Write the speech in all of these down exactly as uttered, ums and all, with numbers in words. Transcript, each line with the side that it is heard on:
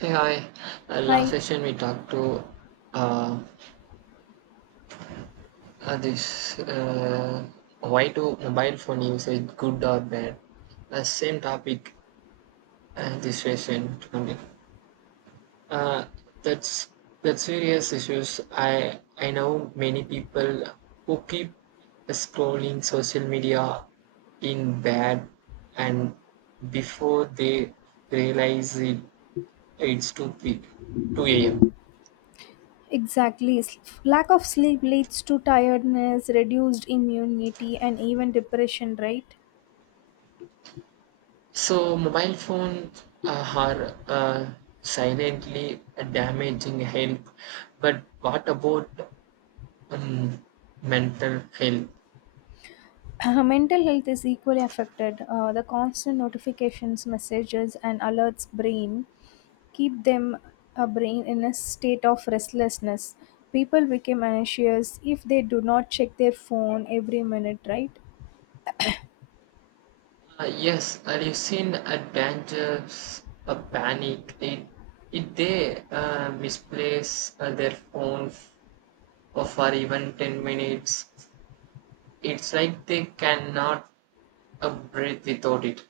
right: Hey, hi. Uh, last
left: Hi,
right: session we talked to uh, uh, this uh, why do mobile phone usage good or bad? Uh, same topic uh, this session to continue. Uh, that's that's serious issues. I I know many people who keep scrolling social media in bed and before they realize it, it's too big, two a m.
left: exactly. S- Lack of sleep leads to tiredness, reduced immunity, and even depression, right?
right: So mobile phones uh, are uh, silently damaging health, but what about um, mental health?
left: Mental health is equally affected. Uh, the constant notifications, messages, and alerts brain keep them a brain in a state of restlessness. People become anxious if they do not check their phone every minute, right?
right: Uh, yes, have you seen a danger, a panic? It, if they uh, misplace uh, their phone f- for even ten minutes, it's like they cannot uh, breathe without it.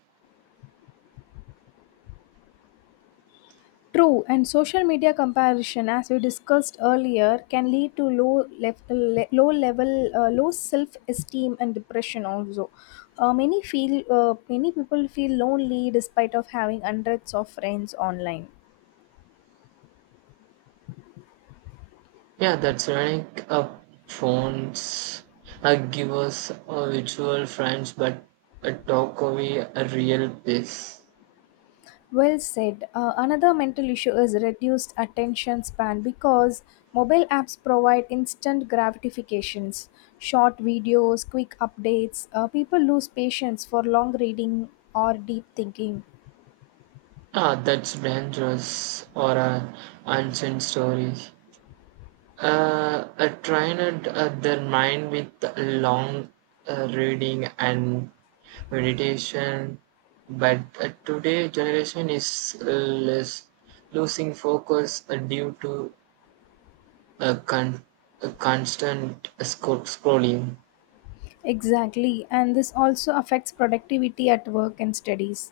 left: True, and social media comparison, as we discussed earlier, can lead to low, lef- le- low level, uh, low self esteem and depression. Also, uh, many feel uh, many people feel lonely despite of having hundreds of friends online.
right: Yeah, that's ironic. Uh, phones uh, give us uh, virtual friends, but uh, talk away a real place.
left: Well said. Uh, another mental issue is reduced attention span because mobile apps provide instant gratifications, short videos, quick updates. Uh, people lose patience for long reading or deep thinking.
right: Ah, that's dangerous or a ancient story. Uh, I trained uh, their mind with long uh, reading and meditation, but uh, today generation is uh, less losing focus uh, due to a, con- a constant sco- scrolling.
left: Exactly, and this also affects productivity at work and studies.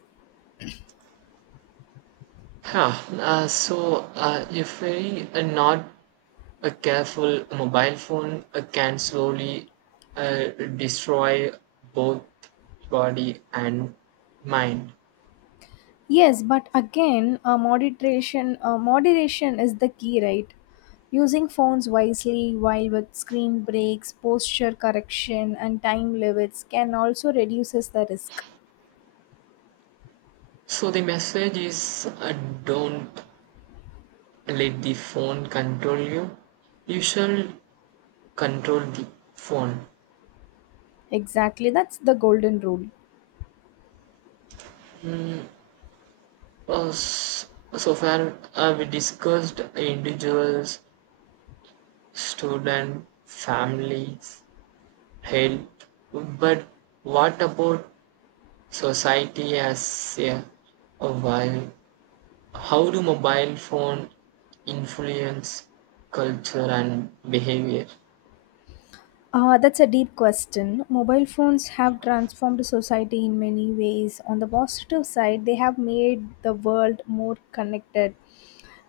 right: Yeah, uh, so uh, if we are not uh, careful, a mobile phone uh, can slowly uh, destroy both body and mind.
left: Yes, but again, uh, moderation uh, moderation is the key, right? Using phones wisely while with screen breaks, posture correction, and time limits can also reduces the risk.
right: So the message is uh, don't let the phone control you. You shall control the phone.
left: Exactly, that's the golden rule.
right: Uh, s- so far, uh, we discussed individuals, student families, health, but what about society as a whole? How do mobile phone influence culture and behavior?
left: Uh, that's a deep question. Mobile phones have transformed society in many ways. On the positive side, they have made the world more connected.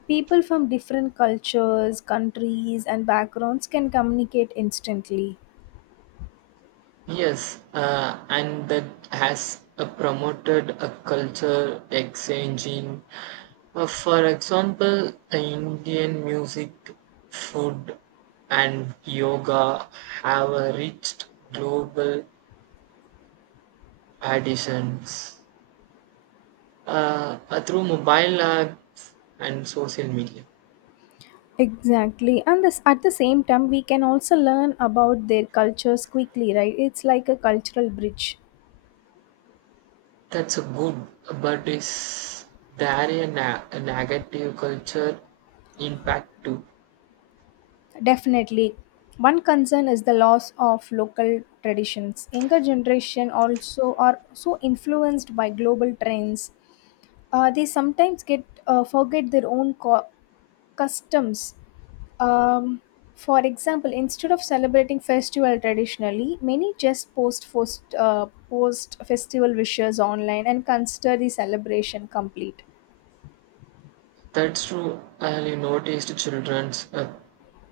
left: People from different cultures, countries, and backgrounds can communicate instantly.
right: Yes, uh, and that has uh, promoted a culture exchanging. Uh, for example, uh, Indian music, food, and yoga have uh, reached global auditions uh, uh, through mobile apps and social media.
left: Exactly. And this, at the same time, we can also learn about their cultures quickly, right? It's like a cultural bridge.
right: That's a good, but is there a, na- a negative culture impact too?
left: Definitely. One concern is the loss of local traditions. Younger generation also are so influenced by global trends. Uh, they sometimes get uh, forget their own co- customs. Um, for example, instead of celebrating festival traditionally, many just post post, uh, post festival wishes online and consider the celebration complete.
right: That's true. I noticed children's uh,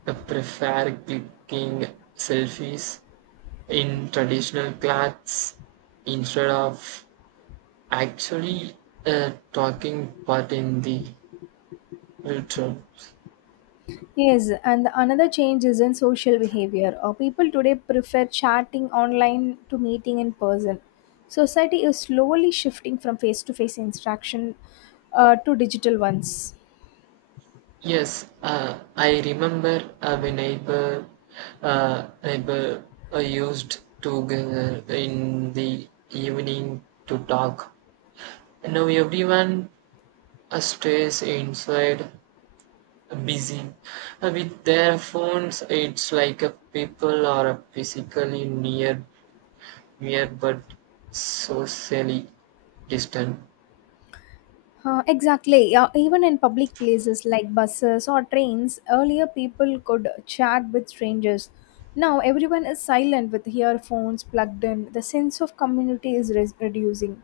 right: uh, prefer clicking selfies in traditional clothes instead of actually uh, talking part in the ritual.
left: Yes, and another change is in social behavior. Uh, people today prefer chatting online to meeting in person. Society is slowly shifting from face to face interaction uh, to digital ones.
right: Yes, uh, I remember uh, my neighbor, uh, neighbor uh, used to gather in the evening to talk. Now everyone uh, stays inside busy uh, with their phones. It's like a people are physically near near but socially distant.
left: Uh, exactly. Uh, even in public places like buses or trains, earlier people could chat with strangers. Now everyone is silent with earphones plugged in. The sense of community is res- reducing.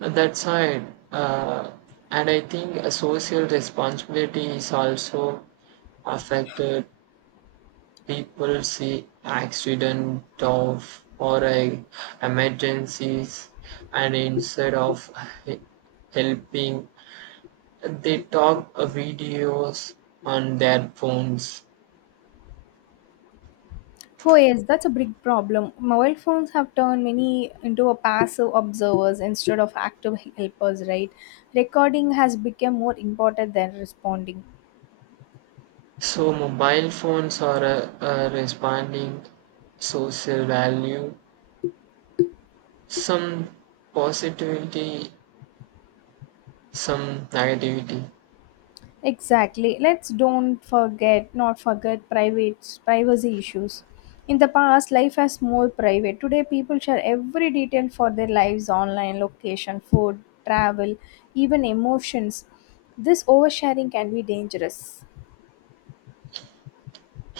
right: Uh, that side, uh, and I think a social responsibility is also affected. People see accident of or a emergencies and instead of he- helping, they talk uh, videos on their phones.
left: Oh yes, that's a big problem. Mobile phones have turned many into a passive observers instead of active helpers, right? Recording has become more important than responding.
right: So mobile phones are a, a responding social value. Some positivity, some negativity.
left: Exactly. Let's don't forget, not forget private privacy issues. In the past, life was more private. Today, people share every detail for their lives online, location, food, travel, even emotions. This oversharing can be dangerous.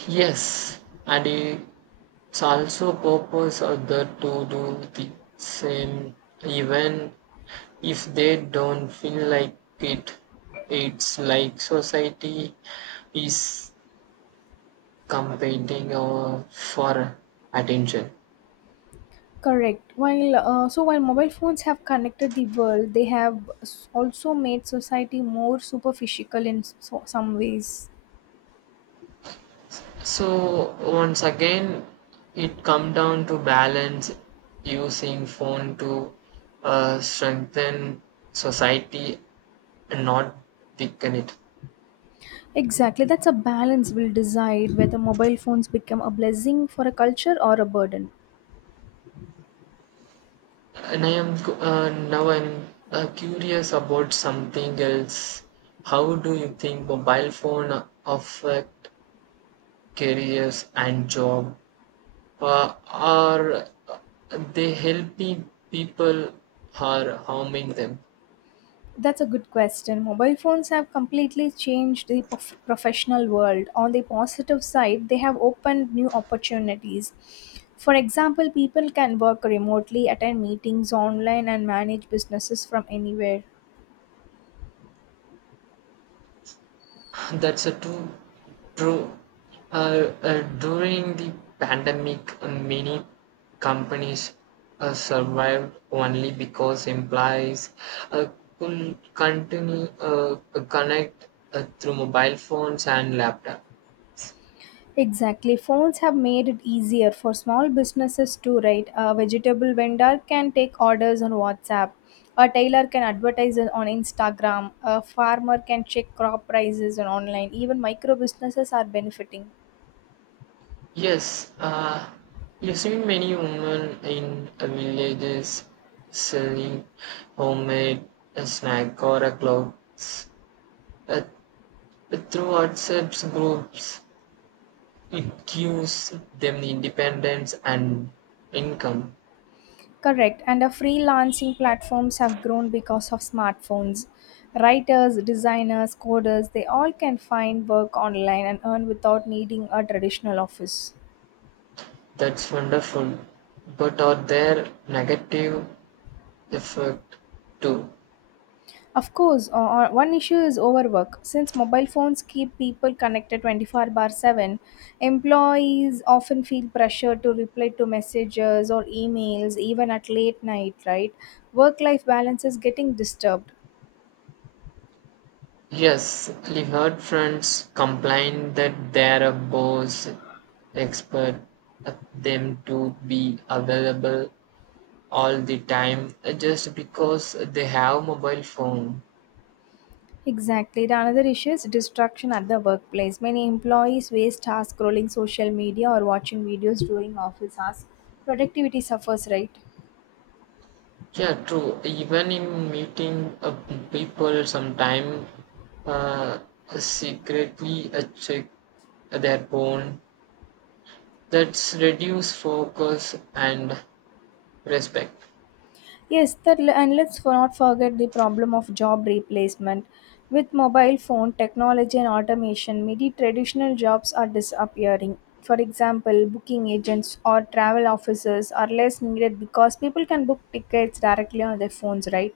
right: Yes, and it's also purpose other to do the same even if they don't feel like it. It's like society is competing uh, for attention.
left: Correct. While uh, so while mobile phones have connected the world, they have s- also made society more superficial in so, some ways.
right: So once again, it come down to balance using phone to uh, strengthen society and not weaken it.
left: Exactly, that's a balance we'll decide whether mobile phones become a blessing for a culture or a burden.
right: And I am cu- uh, now I'm uh, curious about something else. How do you think mobile phone affect careers and job, uh, are they helping people or harming them?
left: That's a good question. Mobile phones have completely changed the prof- professional world. On the positive side, they have opened new opportunities. For example, people can work remotely, attend meetings online, and manage businesses from anywhere.
right: That's a true, true. Uh, uh, during the pandemic, many companies uh, survived only because employees uh, could continue uh, connect uh, through mobile phones and laptops.
left: Exactly. Phones have made it easier for small businesses to write. A vegetable vendor can take orders on WhatsApp. A tailor can advertise it on Instagram. A farmer can check crop prices on online. Even micro businesses are benefiting.
right: Yes, uh, you see many women in the villages selling homemade snack or a clothes uh, through WhatsApp groups. It gives them independence and income.
left: Correct. And the freelancing platforms have grown because of smartphones. Writers, designers, coders, they all can find work online and earn without needing a traditional office.
right: That's wonderful. But are there negative effect too?
left: Of course, o- o- one issue is overwork. Since mobile phones keep people connected twenty-four bar seven, employees often feel pressure to reply to messages or emails even at late night, right? Work life balance is getting disturbed.
right: Yes, I heard friends complain that their boss expect them to be available all the time uh, just because they have mobile phone.
left: Exactly. The another issue is distraction at the workplace. Many employees waste hours scrolling social media or watching videos during office hours. Productivity suffers, right?
right: Yeah, true. Even in meeting, uh, people, sometime uh, secretly uh, check their phone. That's reduce focus and respect.
left: Yes, that, and let's for- not forget the problem of job replacement. With mobile phone technology and automation, many traditional jobs are disappearing. For example, booking agents or travel officers are less needed because people can book tickets directly on their phones, right?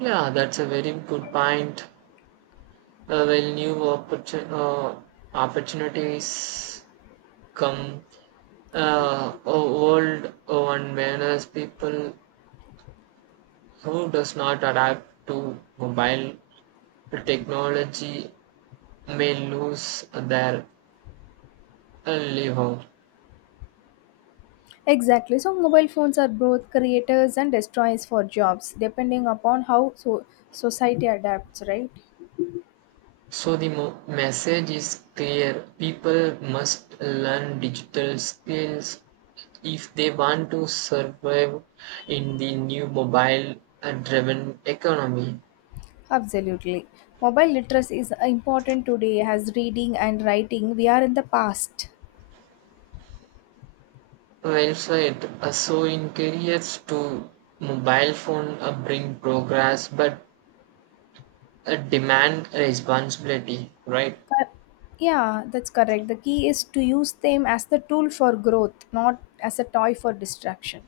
right: Yeah, that's a very good point. Uh, while new opportun- uh, opportunities come, uh, old one manners people who does not adapt to mobile technology may lose their livelihood.
left: Exactly. So mobile phones are both creators and destroyers for jobs, depending upon how so society adapts, right?
right: So the mo- message is clear: people must learn digital skills if they want to survive in the new mobile-driven economy.
left: Absolutely. Mobile literacy is important today as reading and writing. We are in the past.
right: Well said. Uh, so in careers to mobile phone uh, bring progress but uh, demand responsibility, right?
left: Cor- Yeah, that's correct. The key is to use them as the tool for growth, not as a toy for distraction.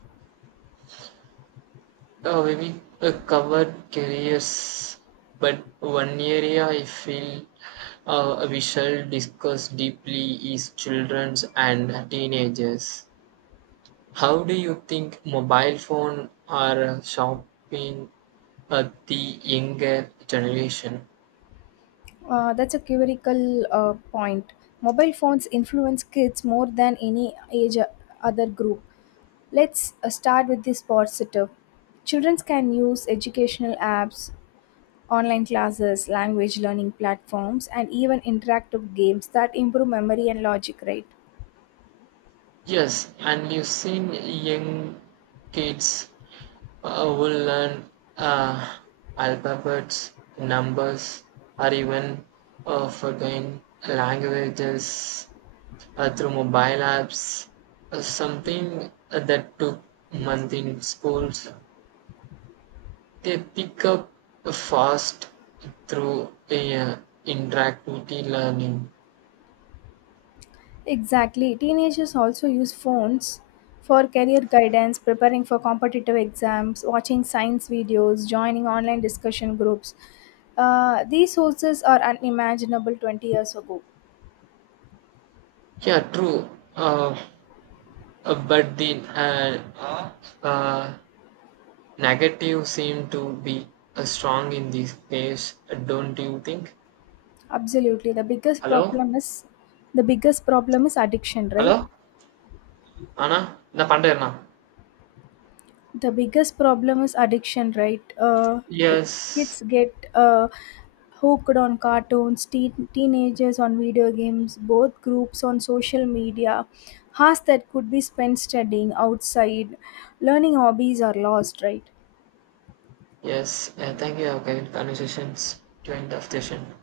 right: Uh, we will, uh, cover careers but one area I feel uh, we shall discuss deeply is children's and teenagers. How do you think mobile phone are uh, shopping at the younger generation?
left: Uh, that's a critical uh, point. Mobile phones influence kids more than any age uh, other group. Let's uh, start with this positive. Children can use educational apps, online classes, language learning platforms, and even interactive games that improve memory and logic, right?
right: Yes, and you've seen young kids uh, who learn uh, alphabets, numbers, or even uh, forgotten languages uh, through mobile apps, uh, something that took months in schools. They pick up fast through uh, interactivity learning.
left: Exactly. Teenagers also use phones for career guidance, preparing for competitive exams, watching science videos, joining online discussion groups. Uh, these sources are unimaginable twenty years ago.
right: Yeah, true. Uh, uh, but the uh, uh, negative seem to be uh, strong in this case, uh, don't you think?
left: Absolutely. The biggest
right: Hello?
left: problem is the biggest problem is addiction, right?
right: Hello? Anna? Na Pandana?
left: the biggest problem is addiction right uh, t-
right: Yes.
left: Kids get uh, hooked on cartoons, teen teenagers on video games, both groups on social media. Hours that could be spent studying, outside learning, hobbies are lost, right?
right: Yes. Uh, thank you. Okay. Conversations to end of session.